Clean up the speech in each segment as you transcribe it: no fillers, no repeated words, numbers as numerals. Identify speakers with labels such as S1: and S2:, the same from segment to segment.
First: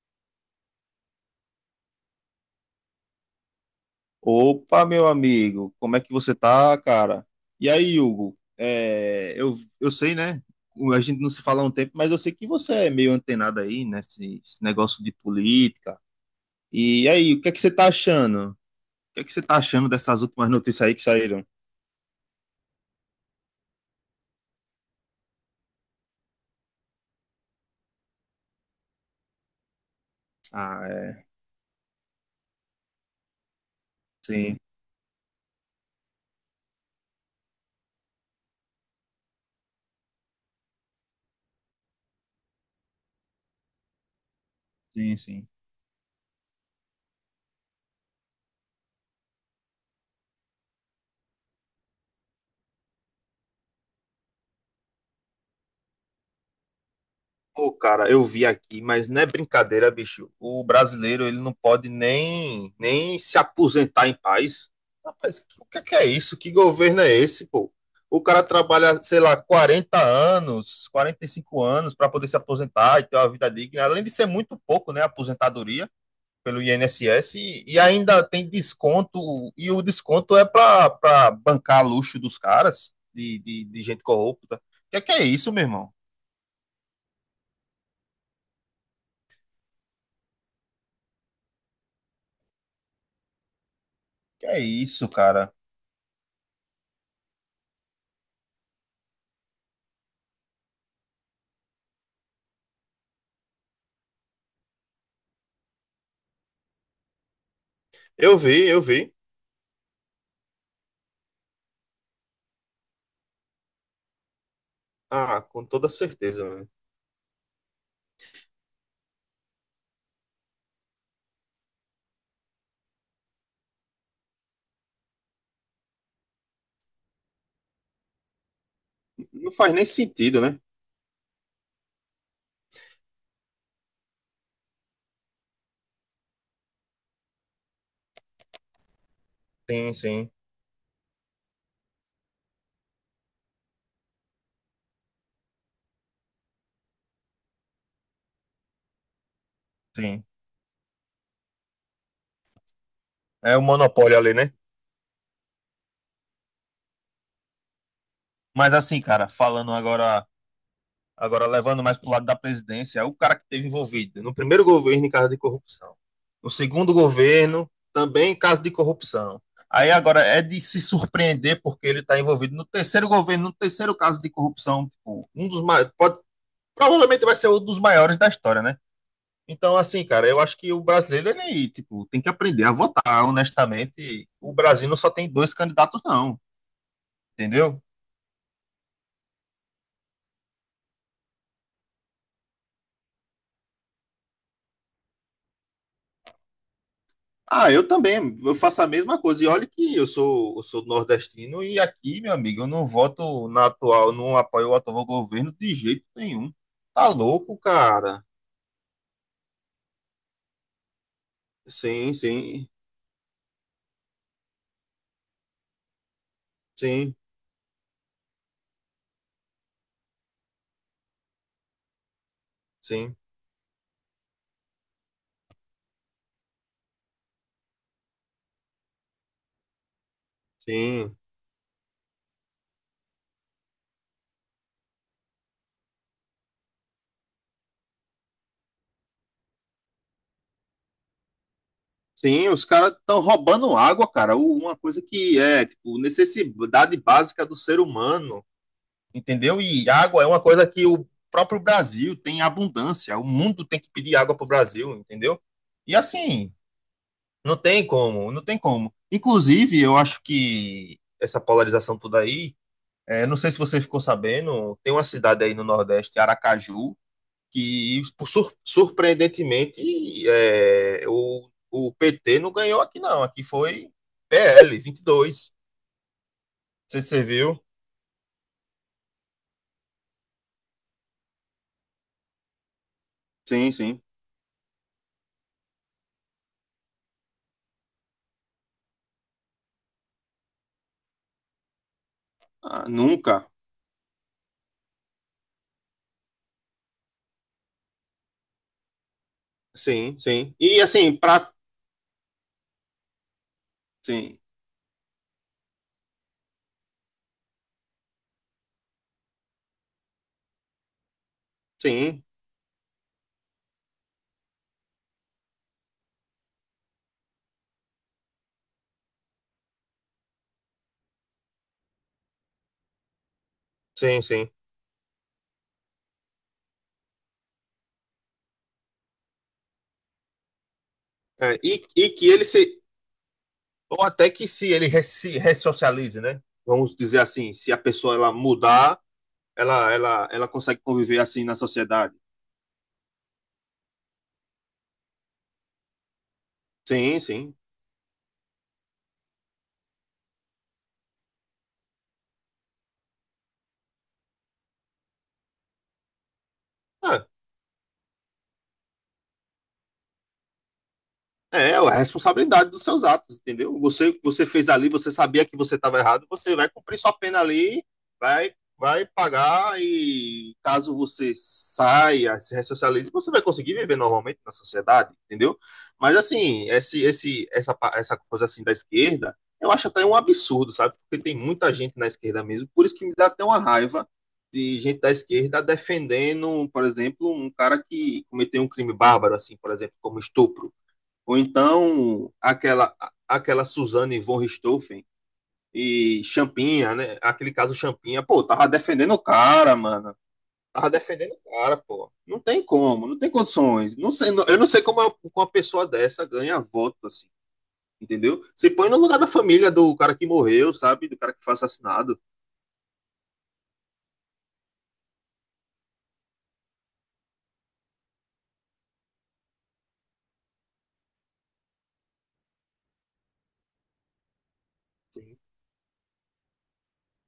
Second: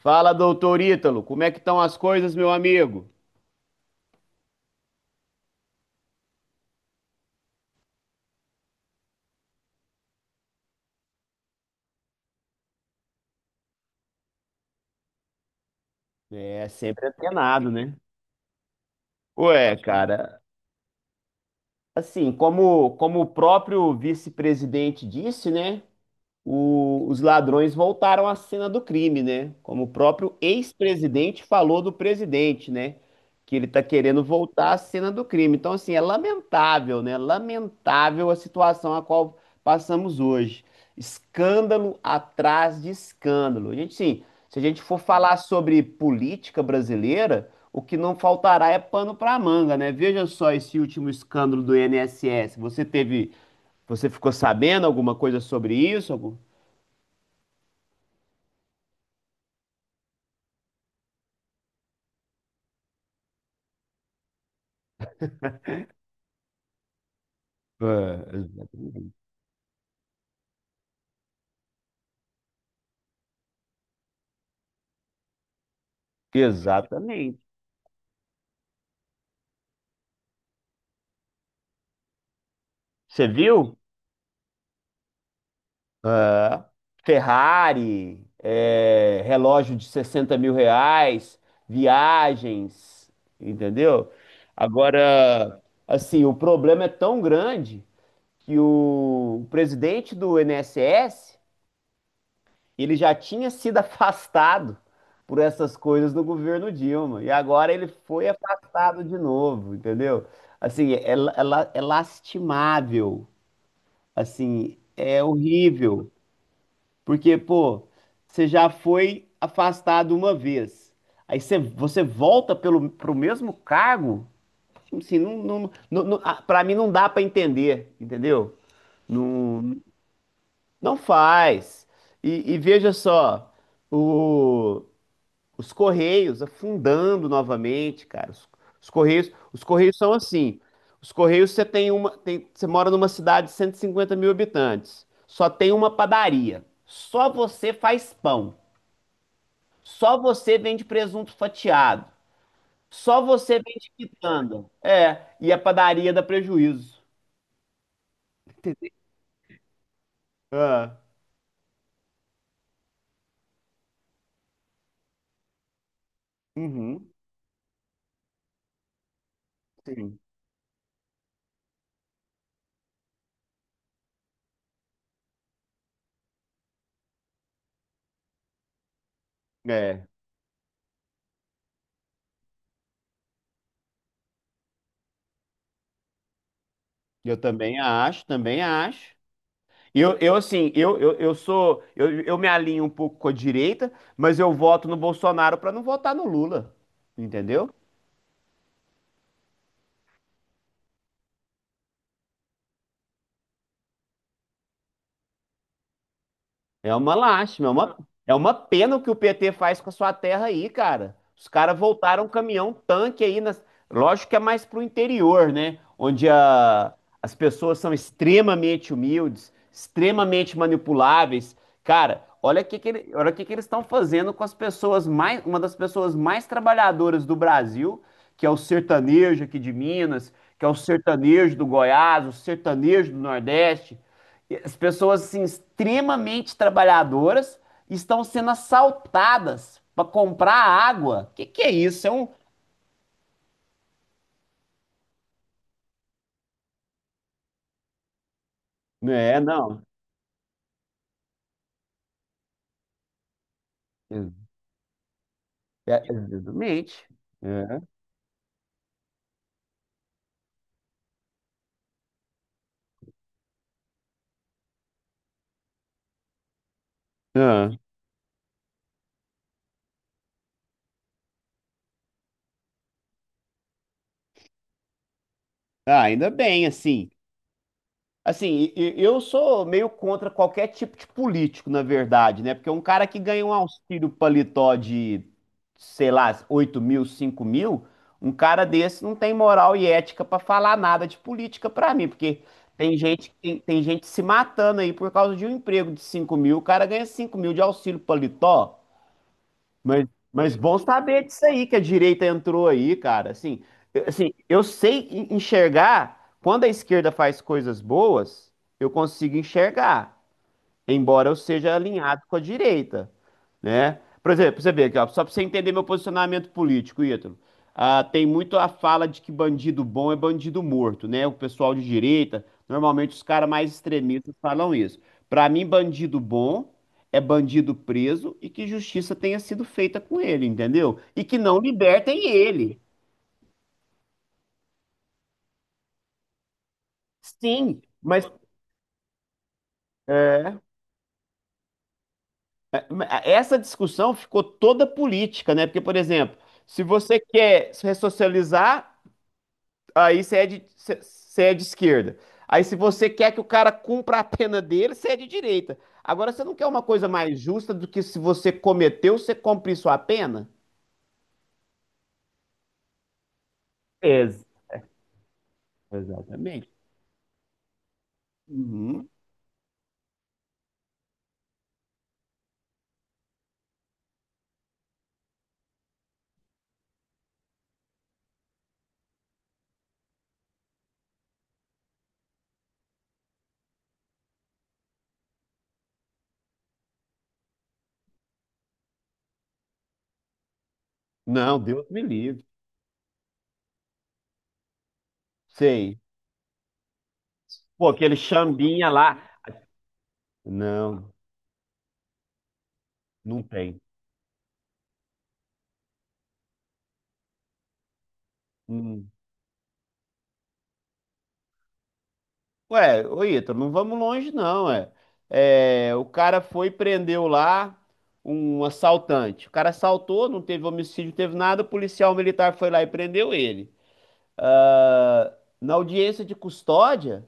S1: Fala, doutor Ítalo, como é que estão as coisas, meu amigo?
S2: Opa, meu amigo, como é que você tá, cara? E aí, Hugo? Eu sei, né? A gente não se fala há um tempo, mas eu sei que você é meio antenado aí, né? Esse negócio de política.
S1: É, sempre
S2: E aí, o que é que
S1: antenado,
S2: você tá
S1: né?
S2: achando? O que é que você tá
S1: Ué,
S2: achando dessas
S1: cara,
S2: últimas notícias aí que saíram?
S1: assim, como o próprio vice-presidente disse, né? Os ladrões voltaram à cena do crime, né? Como o próprio
S2: Ah, é.
S1: ex-presidente falou do presidente, né? Que ele tá querendo
S2: Sim,
S1: voltar à cena do crime. Então, assim, é lamentável, né? Lamentável a situação a qual passamos hoje. Escândalo atrás de escândalo. A gente, sim, se a gente for
S2: sim,
S1: falar
S2: sim.
S1: sobre política brasileira, o que não faltará é pano para manga, né? Veja só esse último escândalo do INSS. Você ficou sabendo alguma coisa sobre isso?
S2: Pô, cara, eu vi aqui, mas não é brincadeira, bicho. O brasileiro, ele não pode nem se aposentar em paz. Rapaz, o que é isso? Que governo é esse, pô? O cara
S1: É,
S2: trabalha, sei lá, 40 anos, 45 anos para poder se aposentar e ter uma vida digna, além de ser muito pouco, né, a aposentadoria pelo
S1: exatamente.
S2: INSS e ainda tem desconto, e o desconto é para bancar luxo dos caras,
S1: Você
S2: de, de,
S1: viu?
S2: de gente corrupta. O que é isso, meu irmão?
S1: É. Ferrari, relógio de R$ 60.000, viagens, entendeu?
S2: Que é isso, cara?
S1: Agora, assim, o problema é tão grande que o presidente do N S S ele já tinha sido afastado por essas coisas no governo Dilma, e agora ele foi
S2: Eu vi, eu
S1: afastado
S2: vi.
S1: de novo, entendeu? Assim, é lastimável. Assim, é
S2: Ah, com toda
S1: horrível,
S2: certeza, né?
S1: porque, pô, você já foi afastado uma vez, aí você volta pro mesmo cargo, assim, não, não, não, ah, pra mim não dá pra entender, entendeu?
S2: Não faz
S1: Não,
S2: nem sentido, né?
S1: não faz. E veja só, o, os Correios afundando novamente, cara. Os Correios, os
S2: Sim,
S1: Correios são
S2: sim,
S1: assim. Os Correios, você tem uma, você mora numa cidade de 150 mil habitantes. Só tem uma padaria. Só você faz pão. Só
S2: sim.
S1: você vende presunto fatiado. Só
S2: É
S1: você
S2: o
S1: vende
S2: monopólio ali, né?
S1: quitanda. É, e a padaria dá prejuízo.
S2: Mas assim, cara, falando agora,
S1: Ah,
S2: agora levando mais pro lado da presidência, é o cara que esteve envolvido no primeiro governo em caso de corrupção. No segundo
S1: uhum,
S2: governo, também em caso de corrupção. Aí
S1: sim.
S2: agora é de se surpreender porque ele está envolvido no terceiro governo, no terceiro caso de corrupção, tipo, um dos mais, pode, provavelmente vai ser um dos maiores da história, né? Então, assim,
S1: É,
S2: cara, eu acho que o brasileiro, ele, tipo, tem que aprender a votar, honestamente. O Brasil não só tem dois candidatos, não,
S1: eu também
S2: entendeu?
S1: acho, também acho. Eu assim, eu sou. Eu me alinho um pouco com a direita, mas eu voto no Bolsonaro para não votar no Lula. Entendeu?
S2: Ah, eu também, eu faço a mesma coisa. E olha que eu sou nordestino e aqui, meu amigo, eu não voto na atual, não apoio o atual governo de jeito nenhum.
S1: É
S2: Tá
S1: uma
S2: louco,
S1: lástima, é uma,
S2: cara?
S1: é uma pena o que o PT faz com a sua terra aí, cara. Os caras
S2: Sim,
S1: voltaram
S2: sim,
S1: caminhão tanque aí nas. Lógico que é mais pro interior, né? Onde
S2: sim,
S1: as pessoas são extremamente humildes, extremamente manipuláveis. Cara,
S2: sim,
S1: olha o que que eles estão fazendo com as pessoas mais, uma das pessoas mais trabalhadoras do Brasil, que é o sertanejo aqui de Minas, que é o
S2: sim.
S1: sertanejo do Goiás, o sertanejo do Nordeste. As pessoas assim, extremamente trabalhadoras estão sendo assaltadas para comprar água. O que que é isso? É um.
S2: Sim, os caras estão roubando água, cara. Uma coisa que é, tipo, necessidade básica do ser humano.
S1: É,
S2: Entendeu?
S1: não.
S2: E água é uma coisa que o próprio Brasil tem abundância, o mundo tem que pedir
S1: É,
S2: água para o Brasil, entendeu? E
S1: é,
S2: assim,
S1: exatamente.
S2: não
S1: É.
S2: tem como, não tem como. Inclusive, eu acho que essa polarização toda aí, é, não sei se você ficou sabendo, tem uma cidade aí no Nordeste, Aracaju,
S1: Ah.
S2: que por surpreendentemente é, o PT não ganhou aqui não, aqui foi PL 22.
S1: Ah, ainda bem,
S2: Você,
S1: assim.
S2: você viu?
S1: Assim, eu sou meio contra qualquer tipo de político, na verdade, né? Porque um cara que ganha um
S2: Sim, sim.
S1: auxílio paletó de, sei lá, 8.000, 5.000, um cara desse não tem moral e ética pra falar nada de política pra mim, porque
S2: Ah,
S1: tem gente,
S2: nunca.
S1: tem gente se matando aí por causa de um emprego de 5.000, o cara ganha 5.000 de auxílio paletó. Mas,
S2: Sim, sim.
S1: mas bom
S2: E assim,
S1: saber disso
S2: pra.
S1: aí, que a direita entrou aí, cara. Assim, assim,
S2: Sim,
S1: eu sei enxergar, quando a esquerda faz coisas boas, eu consigo enxergar, embora eu seja alinhado
S2: sim,
S1: com a direita, né? Por exemplo, você vê aqui, ó, só para você entender meu posicionamento político, Ítalo. Ah, tem muito a fala de que bandido bom é bandido morto, né? O pessoal de direita, normalmente os caras mais
S2: sim,
S1: extremistas
S2: sim.
S1: falam isso. Para mim, bandido bom é bandido preso e que justiça tenha sido feita com ele, entendeu? E que
S2: É,
S1: não
S2: e
S1: libertem
S2: que ele se.
S1: ele.
S2: Ou até que se ele re- se ressocialize, né? Vamos dizer assim, se a
S1: Sim,
S2: pessoa
S1: mas
S2: ela mudar, ela
S1: é.
S2: consegue conviver assim na sociedade.
S1: Essa discussão ficou toda política, né? Porque, por exemplo, se você
S2: Sim, sim.
S1: quer se ressocializar, aí você é de esquerda. Aí, se você quer que o cara cumpra a pena dele, você é de direita. Agora, você não quer uma coisa
S2: É.
S1: mais justa do que se você cometeu, você cumprir sua pena?
S2: É, ué, a responsabilidade dos seus atos, entendeu? Você,
S1: Ex-
S2: você fez ali, você sabia que você estava errado, você
S1: Exatamente.
S2: vai cumprir sua pena ali, vai
S1: Uhum.
S2: pagar e caso você saia, se ressocialize, você vai conseguir viver normalmente na sociedade, entendeu? Mas assim, essa coisa assim da esquerda, eu acho até um absurdo, sabe? Porque tem muita gente na esquerda mesmo, por isso que me dá até uma raiva de gente da esquerda defendendo, por exemplo, um cara que cometeu um crime bárbaro, assim, por exemplo, como estupro. Ou
S1: Não, Deus me
S2: então
S1: livre.
S2: aquela Suzane von Richthofen
S1: Sei.
S2: e Champinha, né? Aquele caso
S1: Pô, aquele
S2: Champinha, pô, tava
S1: chambinha
S2: defendendo
S1: lá.
S2: o cara, mano. Tava
S1: Não,
S2: defendendo o cara, pô. Não tem como, não tem
S1: não tem.
S2: condições. Não sei, eu não sei como uma pessoa dessa ganha voto, assim, entendeu? Se põe no
S1: Hum.
S2: lugar da família do cara que morreu, sabe? Do cara que foi assassinado.
S1: Ué, ô Ítalo, não vamos longe não, é. É, o cara foi e prendeu lá um assaltante. O cara assaltou, não teve homicídio, não teve nada, o policial militar foi lá e prendeu ele. Ah,
S2: Sim.
S1: na audiência de custódia,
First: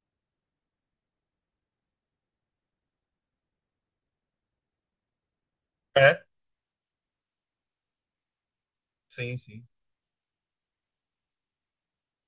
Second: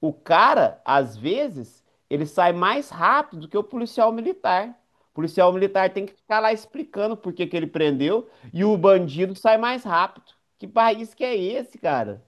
S1: o cara, às vezes, ele sai mais rápido do que o policial militar. O policial militar tem que
S2: É,
S1: ficar lá explicando por que que ele prendeu e o bandido
S2: sim,
S1: sai
S2: sim.
S1: mais rápido. Que país que é esse, cara?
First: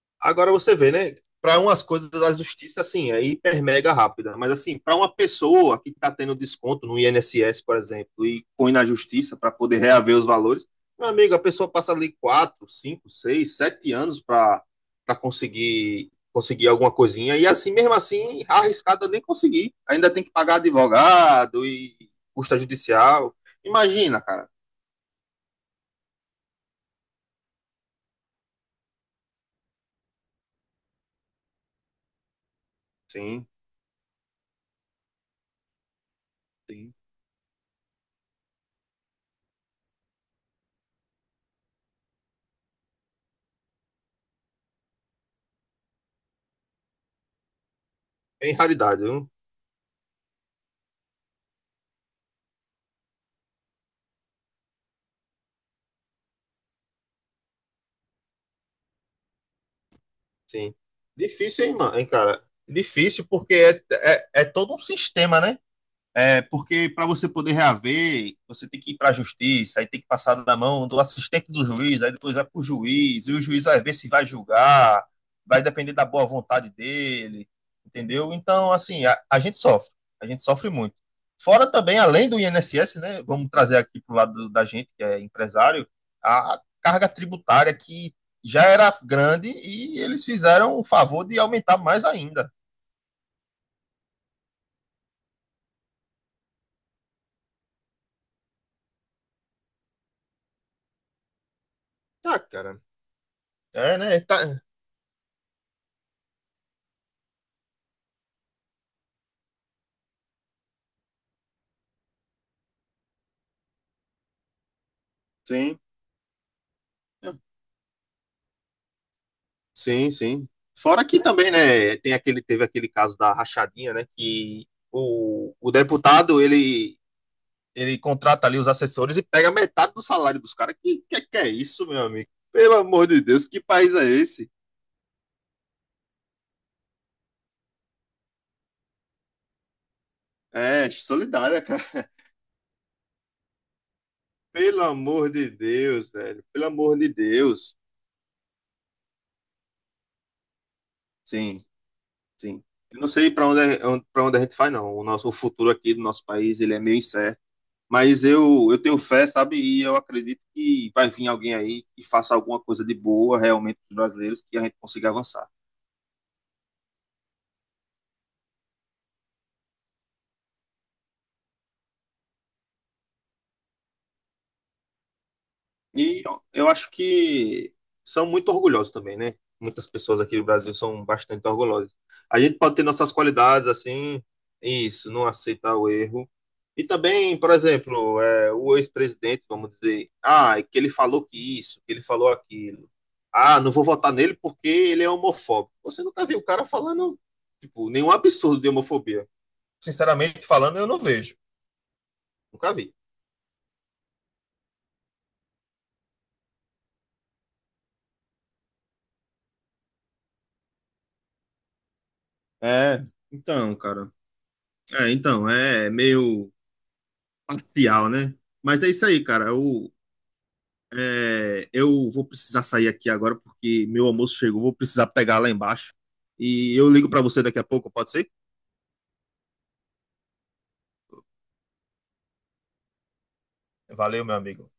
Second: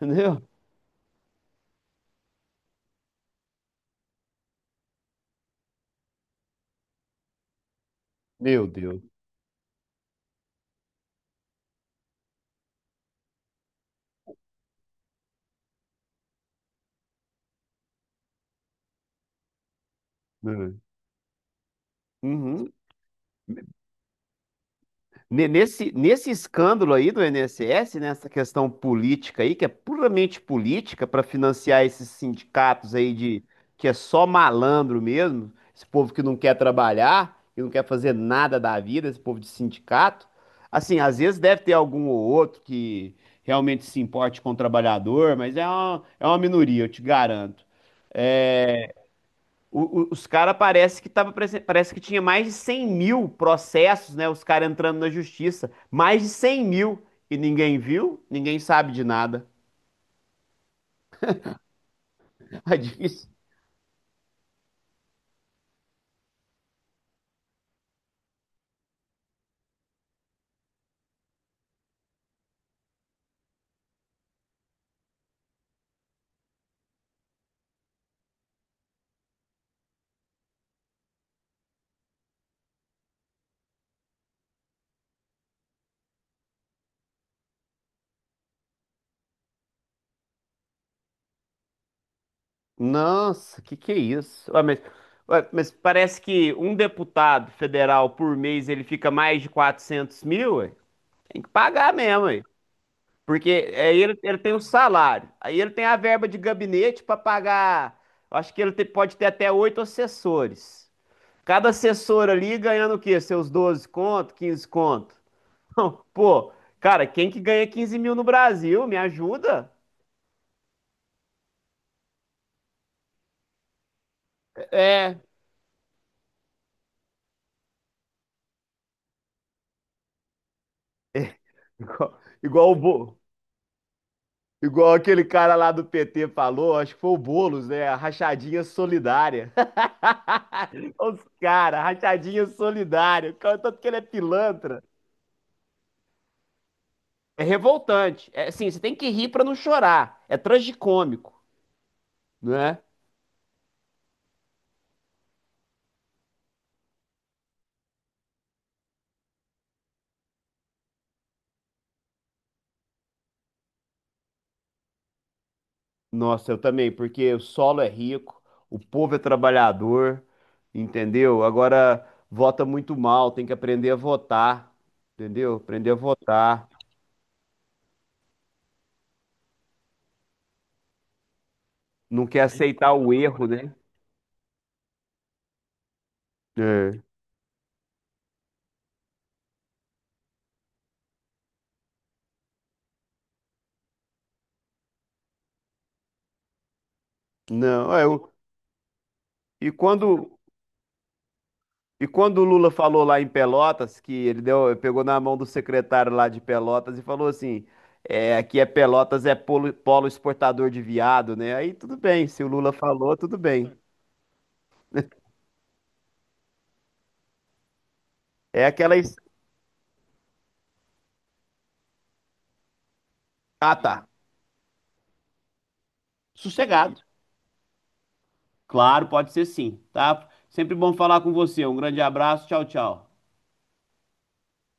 S1: Entendeu?
S2: Agora você vê, né? Para umas coisas, a justiça, assim, é hiper mega rápida. Mas, assim, para uma pessoa que está tendo desconto no INSS, por exemplo, e
S1: Meu
S2: põe na
S1: Deus.
S2: justiça para poder reaver os valores, meu amigo, a pessoa passa ali 4 5 6 7 anos para conseguir alguma coisinha. E, assim, mesmo assim, arriscada nem conseguir. Ainda tem que pagar
S1: Hum.
S2: advogado e custa
S1: Uhum.
S2: judicial. Imagina, cara.
S1: Nesse escândalo aí do INSS, nessa questão política aí, que é puramente política, para financiar esses sindicatos aí de
S2: Sim,
S1: que é só malandro mesmo, esse povo que não quer
S2: sim.
S1: trabalhar, que não quer fazer nada da vida, esse povo de sindicato. Assim, às vezes deve ter algum ou outro que realmente se importe com o trabalhador, mas é uma minoria, eu te garanto.
S2: Bem raridade, viu?
S1: Os caras parece que parece que tinha mais de 100.000 processos, né? Os caras entrando na justiça. Mais de 100.000. E ninguém viu, ninguém sabe de nada.
S2: Sim. Difícil, hein, mano, hein, cara?
S1: Aí
S2: Difícil
S1: diz.
S2: porque é todo um sistema, né? É, porque para você poder reaver, você tem que ir para a justiça, aí tem que passar na mão do assistente do juiz, aí depois vai para o juiz, e o juiz vai ver se vai julgar, vai depender da boa vontade dele, entendeu? Então, assim, a gente sofre muito. Fora também, além do INSS, né, vamos trazer aqui para o lado da gente, que é empresário, a carga tributária que já era grande e eles fizeram o favor de aumentar mais ainda.
S1: Nossa, que é isso? Ué, mas parece que um deputado federal por mês ele fica mais de 400.000, ué. Tem que pagar mesmo,
S2: Tá,
S1: ué.
S2: cara.
S1: Porque
S2: É,
S1: aí ele,
S2: né?
S1: ele
S2: Tá.
S1: tem o salário, aí ele tem a verba de gabinete para pagar. Eu acho que pode ter até oito assessores. Cada assessor ali ganhando o quê? Seus 12 conto, 15 conto?
S2: Sim.
S1: Não, pô, cara, quem que ganha 15.000 no Brasil? Me ajuda?
S2: Sim, sim. Fora que também, né, tem aquele, teve aquele caso da rachadinha, né, que
S1: É,
S2: o deputado, ele contrata ali os assessores e pega metade do salário dos caras. Que é isso, meu
S1: Igual,
S2: amigo?
S1: igual o
S2: Pelo amor
S1: Bo-
S2: de Deus, que país é esse?
S1: igual aquele cara lá do PT falou, acho que foi o Boulos, né? A rachadinha solidária.
S2: É,
S1: Os
S2: solidária,
S1: caras,
S2: cara.
S1: rachadinha solidária. O cara, tanto que ele é pilantra.
S2: Pelo amor de Deus, velho. Pelo amor de
S1: É
S2: Deus.
S1: revoltante. É, assim, você tem que rir pra não chorar. É tragicômico,
S2: Sim, sim.
S1: né?
S2: Eu não sei para onde a gente vai, não. O nosso o futuro aqui do nosso país, ele é meio incerto. Mas eu tenho fé, sabe? E eu acredito que vai vir alguém aí que faça alguma coisa de boa realmente para os brasileiros, que a gente consiga avançar.
S1: Nossa, eu também, porque o solo é rico, o povo é trabalhador, entendeu? Agora vota muito mal, tem que aprender a votar, entendeu? Aprender a
S2: E eu
S1: votar,
S2: eu acho que são muito orgulhosos também, né? Muitas pessoas aqui do Brasil são bastante orgulhosas.
S1: não quer
S2: A gente pode ter
S1: aceitar o
S2: nossas
S1: erro,
S2: qualidades,
S1: né?
S2: assim, isso, não aceitar o erro. E
S1: É.
S2: também, por exemplo, é, o ex-presidente, vamos dizer, ah, é que ele falou que isso, que ele falou aquilo. Ah, não vou votar nele porque ele é homofóbico. Você nunca viu o cara falando, tipo,
S1: Não,
S2: nenhum absurdo de homofobia.
S1: e quando
S2: Sinceramente falando, eu não vejo.
S1: e quando o Lula
S2: Nunca vi.
S1: falou lá em Pelotas que ele deu, pegou na mão do secretário lá de Pelotas e falou assim, aqui é Pelotas é polo, exportador de viado, né? Aí tudo bem, se o Lula
S2: É,
S1: falou, tudo bem.
S2: então, cara. É, então, é meio parcial, né?
S1: É
S2: Mas é
S1: aquela
S2: isso
S1: es-
S2: aí, cara. Eu, é, eu vou precisar sair aqui agora
S1: Ah,
S2: porque meu
S1: tá.
S2: almoço chegou. Vou precisar pegar lá embaixo. E eu
S1: Sossegado.
S2: ligo pra você daqui a pouco, pode ser?
S1: Claro, pode ser sim, tá? Sempre bom falar com você. Um grande abraço. Tchau, tchau.
S2: Valeu, meu amigo.